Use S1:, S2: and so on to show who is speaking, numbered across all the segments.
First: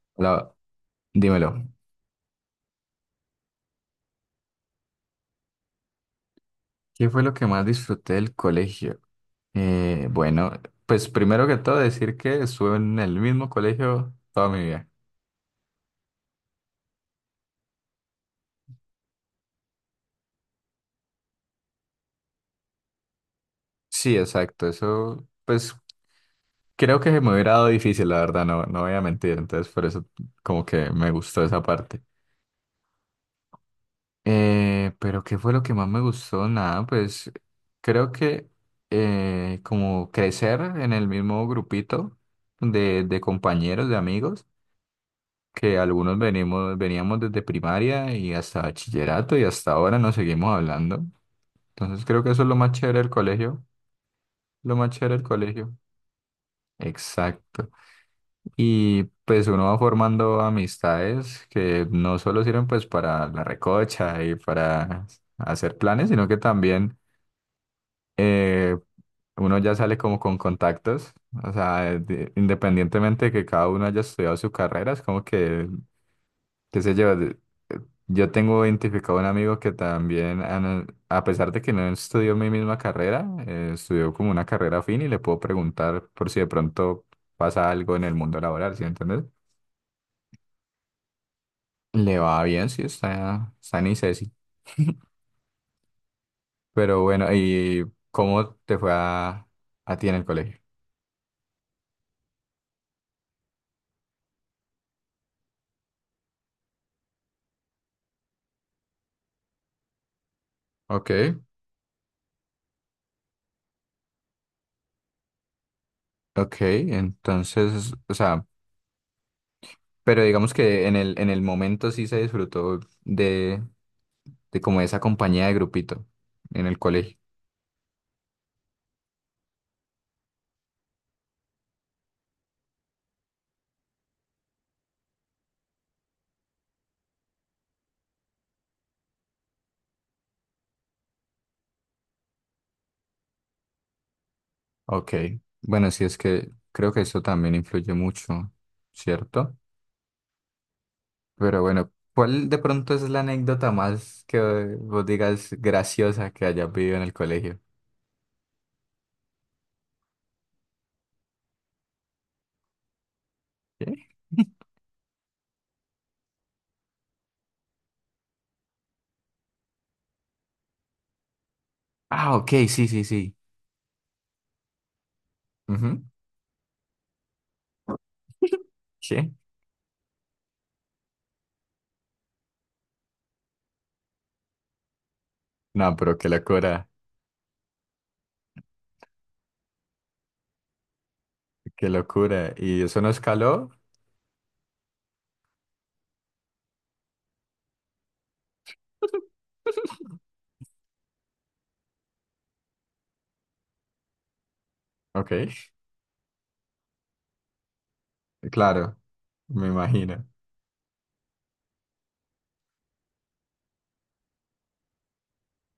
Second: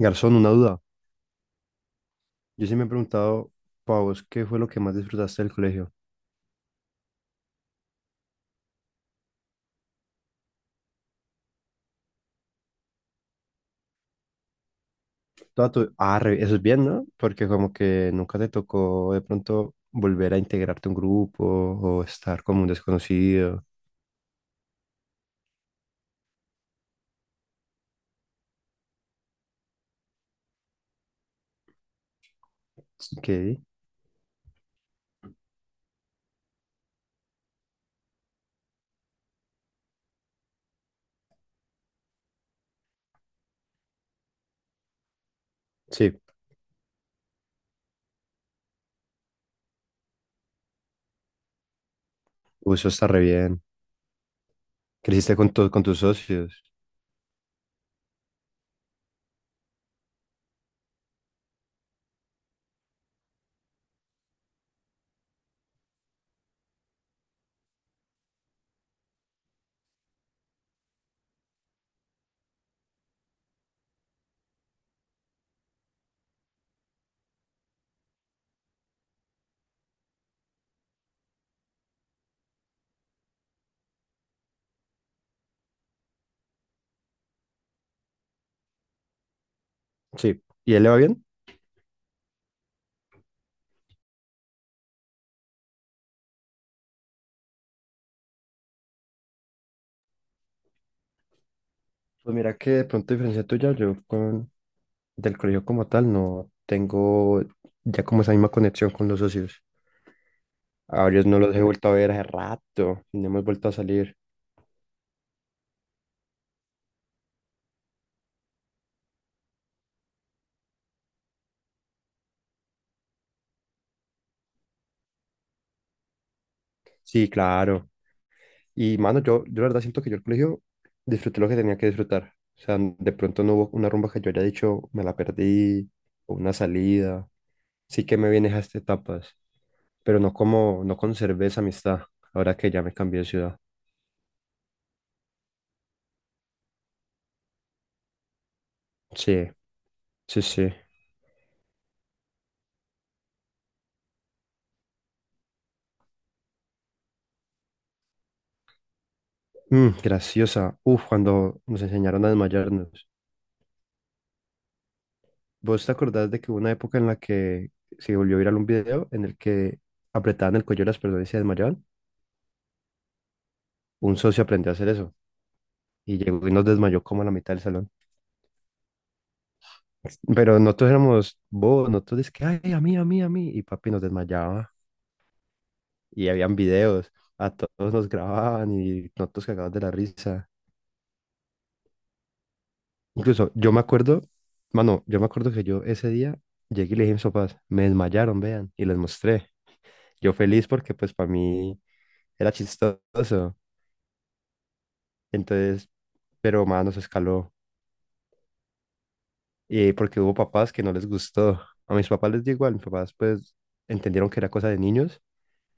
S1: Garzón, una
S2: Hola,
S1: duda.
S2: dímelo.
S1: Yo sí me he preguntado, Pavos, ¿qué fue lo que más disfrutaste del colegio?
S2: ¿Qué fue lo que más disfruté del colegio? Eh, bueno, pues primero que todo decir que estuve en el mismo colegio toda mi vida.
S1: Toda tu... Ah, eso es bien, ¿no? Porque como que nunca te tocó de pronto volver a integrarte a un grupo o estar como un desconocido.
S2: Sí, exacto. Eso, pues creo que se me hubiera dado difícil, la verdad, no, no voy a mentir. Entonces, por eso como que me gustó esa parte.
S1: ¿Qué?
S2: Pero ¿qué fue lo que más me gustó? Nada, pues creo que como crecer en el mismo grupito de compañeros, de amigos. Que algunos
S1: Sí,
S2: venimos, veníamos desde primaria y hasta bachillerato y hasta ahora nos seguimos hablando. Entonces creo que eso es lo más
S1: uh, eso
S2: chévere
S1: está
S2: del
S1: re bien.
S2: colegio, lo más chévere del
S1: Creciste con,
S2: colegio.
S1: con tus socios.
S2: Exacto. Y pues uno va formando amistades que no solo sirven pues para la recocha y para hacer planes, sino que también eh, uno ya sale como con contactos. O sea, independientemente de que cada uno haya estudiado su carrera, es como que qué sé yo, eh, yo tengo identificado un amigo que también, a pesar de que no estudió mi misma carrera, estudió como una carrera afín y le puedo preguntar por si de pronto pasa algo en el mundo laboral, ¿sí entiendes?
S1: Sí. ¿Y él le va bien?
S2: Le va bien, sí, está en ICESI. Pero bueno, ¿y cómo te fue a ti en el colegio?
S1: Pues mira que de pronto a diferencia tuya, yo con... del colegio como tal no tengo ya como esa misma conexión con los socios. A varios
S2: Ok,
S1: no los he vuelto a ver hace rato y no hemos vuelto a salir.
S2: ok, entonces, o sea, pero digamos que en en el momento sí se disfrutó de como esa compañía de grupito en el colegio.
S1: Sí, claro. Y mano, yo la verdad siento que yo el colegio disfruté lo que tenía que disfrutar. O sea, de pronto no hubo una rumba que yo haya dicho, me la perdí, o una salida. Sí que me vienes a estas etapas, pero no como, no conservé esa amistad ahora que ya me cambié de ciudad.
S2: Ok, bueno, sí es que creo que eso también influye mucho,
S1: Sí,
S2: ¿cierto?
S1: sí, sí.
S2: Pero bueno, ¿cuál de pronto es la anécdota más que vos digas graciosa que hayas vivido en el colegio?
S1: Mm, graciosa. Uf, cuando nos enseñaron a desmayarnos.
S2: ¿Qué?
S1: ¿Vos te acordás de que hubo una época en la que se volvió viral un video en el que apretaban el cuello de las personas y se desmayaban?
S2: Ah, ok, sí, sí, sí.
S1: Un socio aprendió a hacer eso.
S2: Ujú.
S1: Y llegó y nos desmayó como a la mitad del salón.
S2: Sí.
S1: Pero nosotros éramos bobos, nosotros es que, ay, a mí, a mí, a mí. Y papi nos desmayaba.
S2: No, pero qué
S1: Y habían
S2: locura,
S1: videos, a todos nos grababan y nosotros cagados de la risa.
S2: qué locura. ¿Y eso no
S1: Incluso
S2: escaló?
S1: yo me acuerdo, mano, yo me acuerdo que yo ese día llegué y le dije a mis papás, me desmayaron, vean, y les mostré. Yo feliz porque pues para mí era chistoso.
S2: Ok,
S1: Entonces, pero mano se escaló.
S2: claro, me
S1: Y porque
S2: imagino.
S1: hubo papás que no les gustó. A mis papás les dio igual, mis papás pues entendieron que era cosa de niños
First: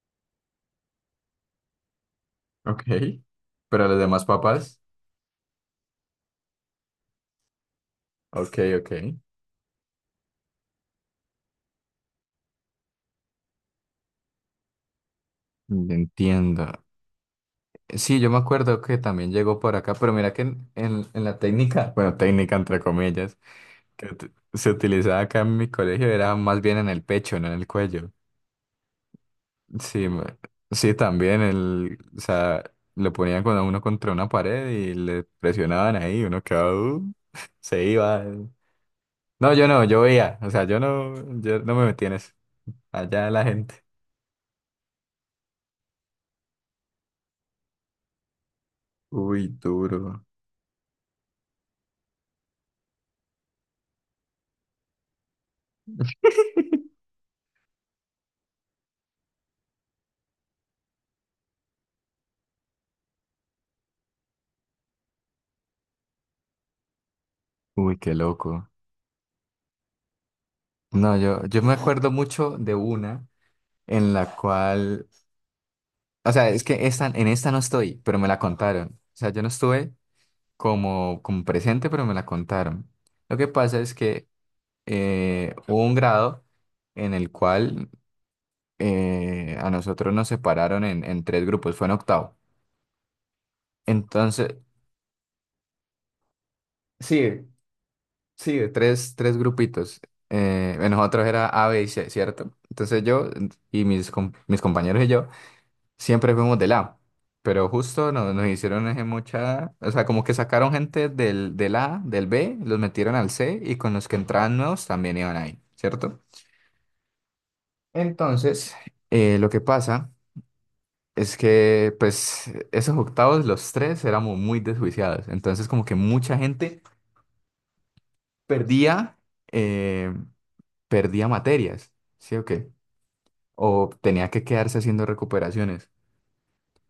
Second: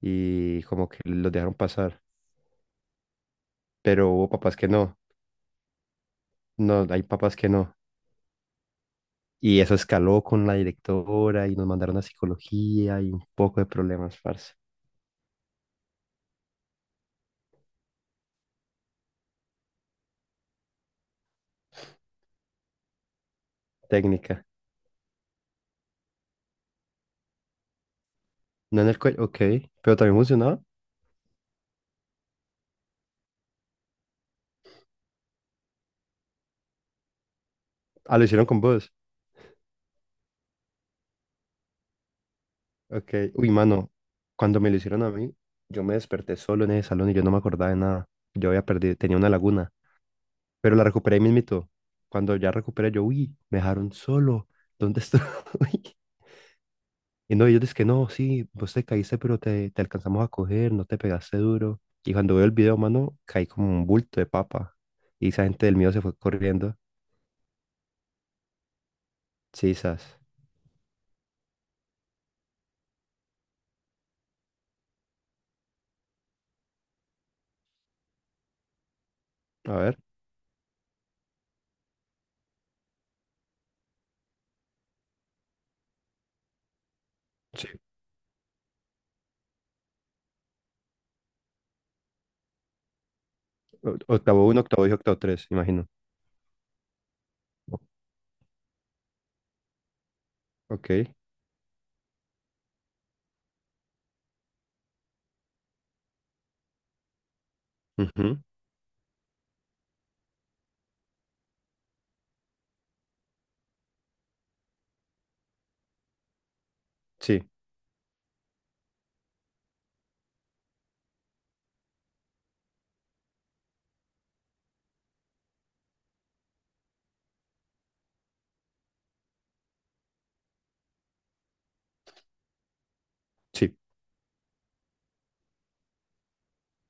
S1: y como que los dejaron pasar,
S2: Ok, pero los
S1: pero
S2: demás
S1: hubo papás que
S2: papás,
S1: no, no, hay papás que no.
S2: ok, ok.
S1: Y eso escaló con la directora y nos mandaron a psicología y un poco de problemas, parce.
S2: Entiendo. Sí, yo me acuerdo que también llegó por acá, pero mira que en la técnica, bueno, técnica entre comillas, que
S1: Técnica.
S2: se utilizaba acá en mi colegio era más bien en el pecho, no en el cuello.
S1: No en el cuello, ok, pero
S2: Sí,
S1: también
S2: me-
S1: funcionaba.
S2: sí, también el, o sea, lo ponían con uno contra una pared y le presionaban ahí, uno quedaba, se
S1: Ah,
S2: iba.
S1: lo hicieron con vos.
S2: No, yo no, yo veía, o sea, yo no, yo no me metí en eso.
S1: Ok,
S2: Allá la
S1: uy,
S2: gente.
S1: mano, cuando me lo hicieron a mí, yo me desperté solo en ese salón y yo no me acordaba de nada. Yo había perdido, tenía una
S2: Uy,
S1: laguna,
S2: duro.
S1: pero la recuperé ahí mismito. Cuando ya recuperé, yo, uy, me dejaron solo. ¿Dónde estoy? Y no, ellos dicen que no, sí, vos te caíste, pero te alcanzamos a coger, no te pegaste duro. Y cuando veo el video, mano, caí como un bulto de papa. Y esa gente del mío se fue corriendo.
S2: Uy, qué loco.
S1: Sí, sas.
S2: No, yo me acuerdo mucho de una, en la cual, o sea, es que esta, en esta no estoy, pero me la contaron. O sea, yo no
S1: A
S2: estuve
S1: ver.
S2: como, como presente, pero me la contaron. Lo que pasa es que hubo un grado en el
S1: Sí.
S2: cual a nosotros nos separaron en tres grupos, fue en octavo.
S1: Octavo
S2: Entonces,
S1: uno, octavo y octavo tres, imagino.
S2: sí, sí, de tres, tres grupitos. En
S1: Ok.
S2: nosotros era A, B y C, ¿cierto? Entonces yo mis compañeros y yo siempre fuimos de A, pero justo
S1: Ujú.
S2: nos hicieron ese mucha, o sea, como que sacaron gente del A, del B, los metieron al C y con los que entraban nuevos también iban ahí, ¿cierto?
S1: Sí,
S2: Entonces, lo que pasa es que, pues, esos octavos, los tres, éramos muy desjuiciados, entonces como que mucha gente perdía, eh, perdía materias, ¿sí o qué?
S1: sí.
S2: O tenía que quedarse haciendo recuperaciones.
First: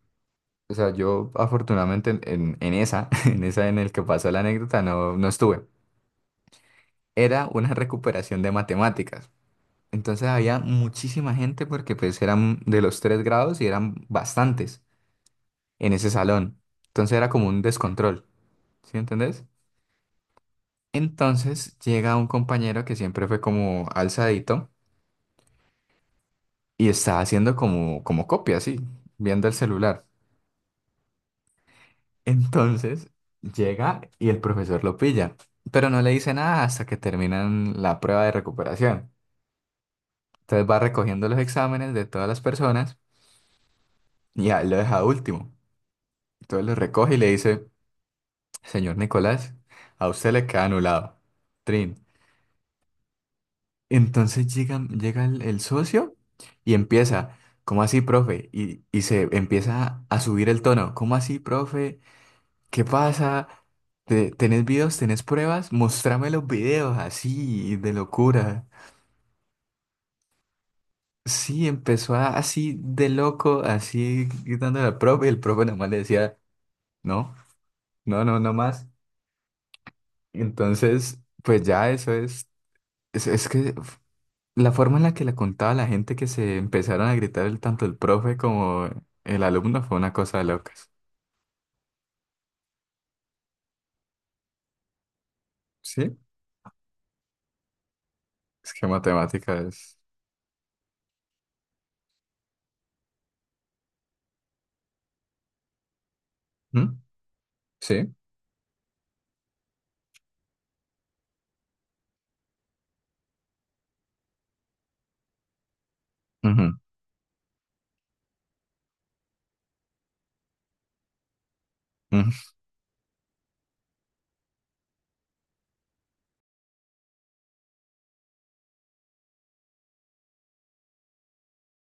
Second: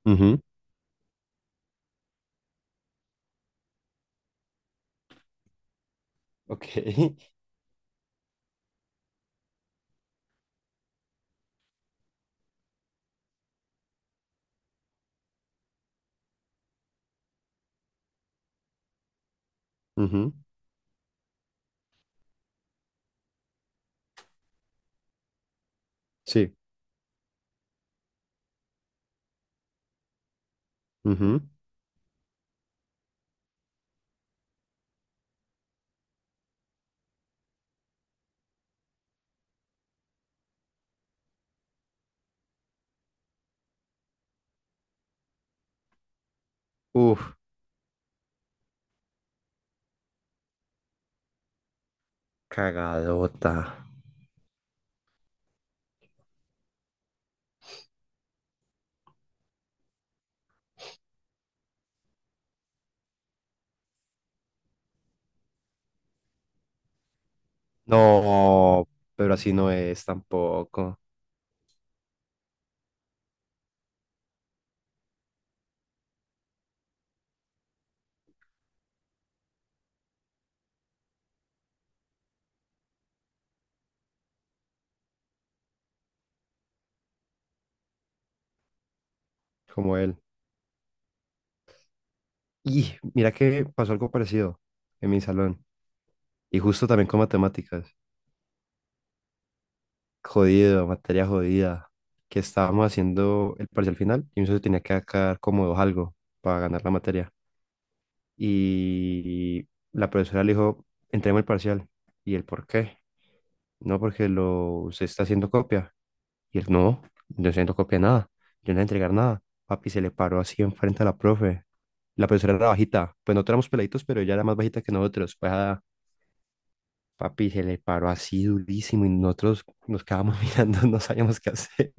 S1: Ujú.
S2: O sea, yo afortunadamente en esa, en esa en el que pasó la anécdota, no, no estuve.
S1: Ok.
S2: Era una recuperación de matemáticas. Entonces había muchísima gente porque pues eran de los tres grados y eran bastantes en ese salón. Entonces era como un descontrol, ¿sí entendés?
S1: Ujú.
S2: Entonces llega un compañero que siempre fue como alzadito
S1: Sí.
S2: y está haciendo como, como copia, así, viendo el celular.
S1: Ujú.
S2: Entonces llega y el profesor lo pilla, pero no le dice nada hasta que terminan la prueba de recuperación. Entonces va recogiendo los exámenes de todas las personas y a él lo deja último. Entonces lo recoge y le
S1: Uf,
S2: dice, señor Nicolás, a usted le queda anulado. Trin.
S1: cagadota.
S2: Entonces llega, llega el socio y empieza, ¿cómo así, profe? Y se empieza a subir el tono, ¿cómo así, profe? ¿Qué pasa? ¿Tenés videos? ¿Tenés pruebas? Mostrame los videos, así, de locura.
S1: No, pero así no es tampoco,
S2: Sí, así de loco, así gritándole al profe, y el profe nomás le decía, no, no, no, no más. Entonces, pues ya eso es que f- la forma en la que le contaba a la gente que se empezaron a gritar el, tanto el profe como el alumno fue
S1: como
S2: una
S1: él.
S2: cosa de locas.
S1: Y mira que pasó algo parecido en mi salón.
S2: Sí,
S1: Y justo también con matemáticas.
S2: es que matemática es...
S1: Jodido, materia jodida. Que estábamos haciendo el parcial final y mi socio tenía que sacar como dos algo para ganar la
S2: ¿Mm?
S1: materia.
S2: Sí.
S1: Y la profesora le dijo, entreguemos el parcial. ¿Y el por qué? No, porque lo, se está haciendo copia. Y él,
S2: Ujú,
S1: no, yo no estoy haciendo copia de nada. Yo no voy a entregar nada. Papi se le paró así enfrente a la profe. La
S2: ujú.
S1: profesora era bajita. Pues no éramos peladitos, pero ella era más bajita que nosotros. Pues ah, Papi, se le paró así durísimo y nosotros nos quedábamos mirando, no sabíamos qué hacer.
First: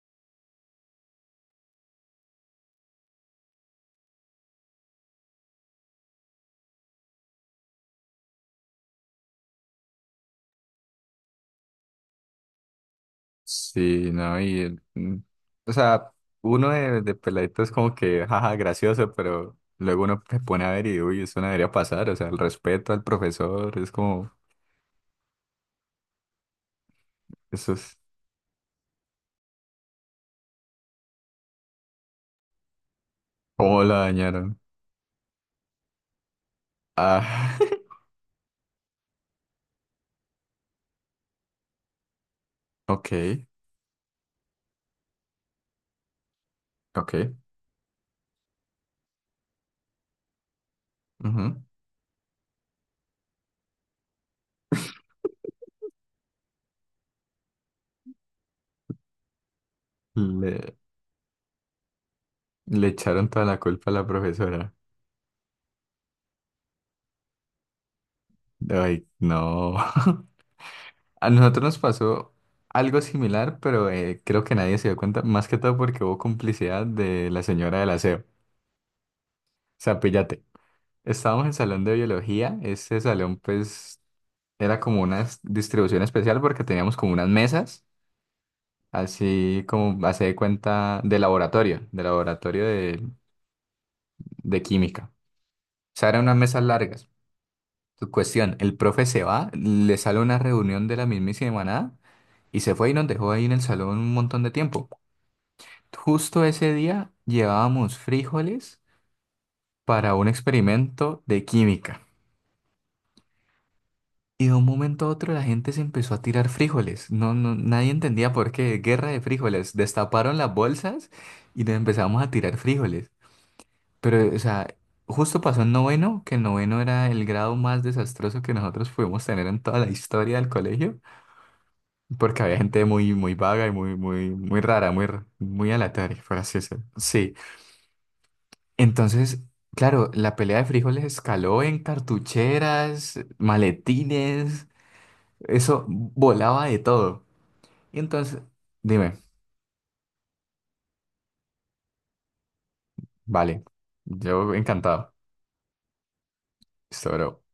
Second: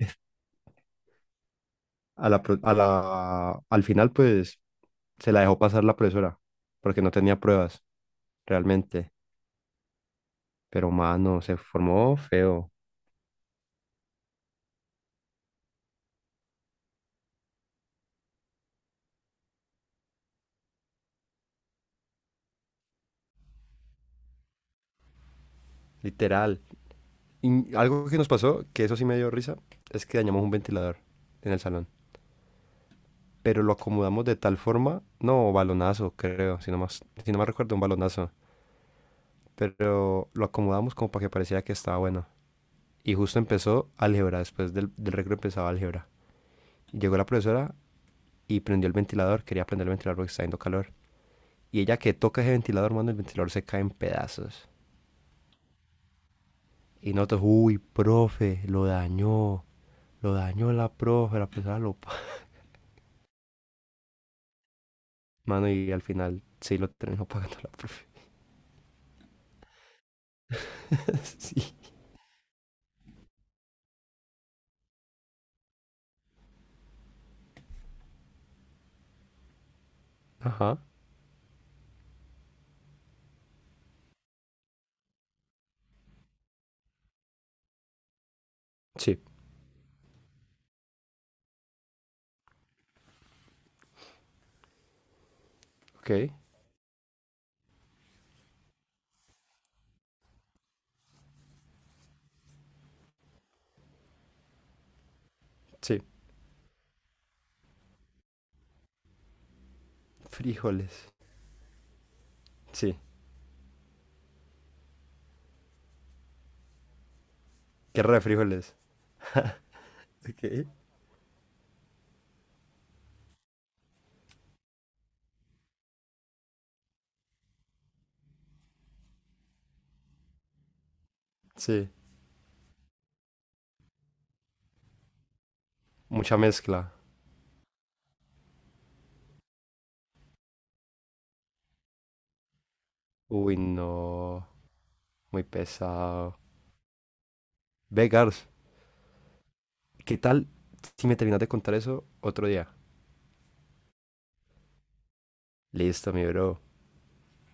S1: A la, a la, al final, pues, se la dejó pasar la profesora, porque no tenía pruebas, realmente. Pero, mano, se formó feo,
S2: Sí, no, o sea, uno de peladito es como que, jaja, gracioso, pero luego uno se pone a ver y, uy, eso no debería pasar, o sea, el respeto al profesor, es como,
S1: literal.
S2: eso
S1: Y
S2: es,
S1: algo que nos pasó, que eso sí me dio risa, es que dañamos un ventilador en el salón. Pero lo
S2: ¿cómo la
S1: acomodamos de tal
S2: dañaron?
S1: forma, no, balonazo, creo, si no más, si no más
S2: Ah,
S1: recuerdo, un balonazo. Pero lo acomodamos como para que pareciera que estaba bueno. Y justo
S2: ok,
S1: empezó álgebra, después del recreo empezaba álgebra.
S2: ok,
S1: Llegó la profesora y prendió el ventilador, quería prender el ventilador porque está haciendo calor.
S2: ujú.
S1: Y ella que toca ese ventilador, mano, el ventilador se cae en pedazos. Y nosotros, uy, profe, lo dañó
S2: Le,
S1: la profe, la profesora lo...
S2: Le echaron toda la culpa a la profesora.
S1: Mano, y al final sí lo terminó pagando la profe.
S2: Ay, no. A nosotros
S1: Sí.
S2: nos pasó algo similar, pero creo que nadie se dio cuenta, más que todo porque hubo complicidad de la señora del aseo. O sea, píllate.
S1: Ajá.
S2: Estábamos en salón de biología. Este salón, pues, era como una distribución especial porque teníamos como unas mesas,
S1: Sí.
S2: así como hace de cuenta de laboratorio, de laboratorio de química. O sea,
S1: Ok.
S2: eran unas mesas largas. Tu cuestión, el profe se va, le sale una reunión de la mismísima nada y se fue y nos dejó ahí en el salón un montón de tiempo.
S1: Sí.
S2: Justo ese día llevábamos frijoles para un
S1: Frijoles.
S2: experimento de química.
S1: Sí.
S2: Y de un momento a otro la gente se empezó a tirar frijoles. No, no, nadie
S1: Guerra de
S2: entendía por
S1: frijoles.
S2: qué. Guerra de frijoles. Destaparon
S1: Ok.
S2: las bolsas y nos empezamos a tirar frijoles. Pero, o sea, justo pasó en noveno, que el noveno era el grado más desastroso que nosotros pudimos tener en toda la historia del colegio,
S1: Sí.
S2: porque había gente muy, muy vaga y muy, muy, muy rara, muy aleatoria,
S1: Mucha
S2: por así decirlo.
S1: mezcla.
S2: Sí. Entonces, claro, la pelea de frijoles escaló en cartucheras,
S1: Uy, no.
S2: maletines,
S1: Muy
S2: eso
S1: pesado.
S2: volaba de todo. Y
S1: Ve,
S2: entonces,
S1: Gars,
S2: dime,
S1: ¿qué tal si me terminas de contar eso otro día?
S2: vale, yo encantado.
S1: Listo, mi bro.
S2: Sobre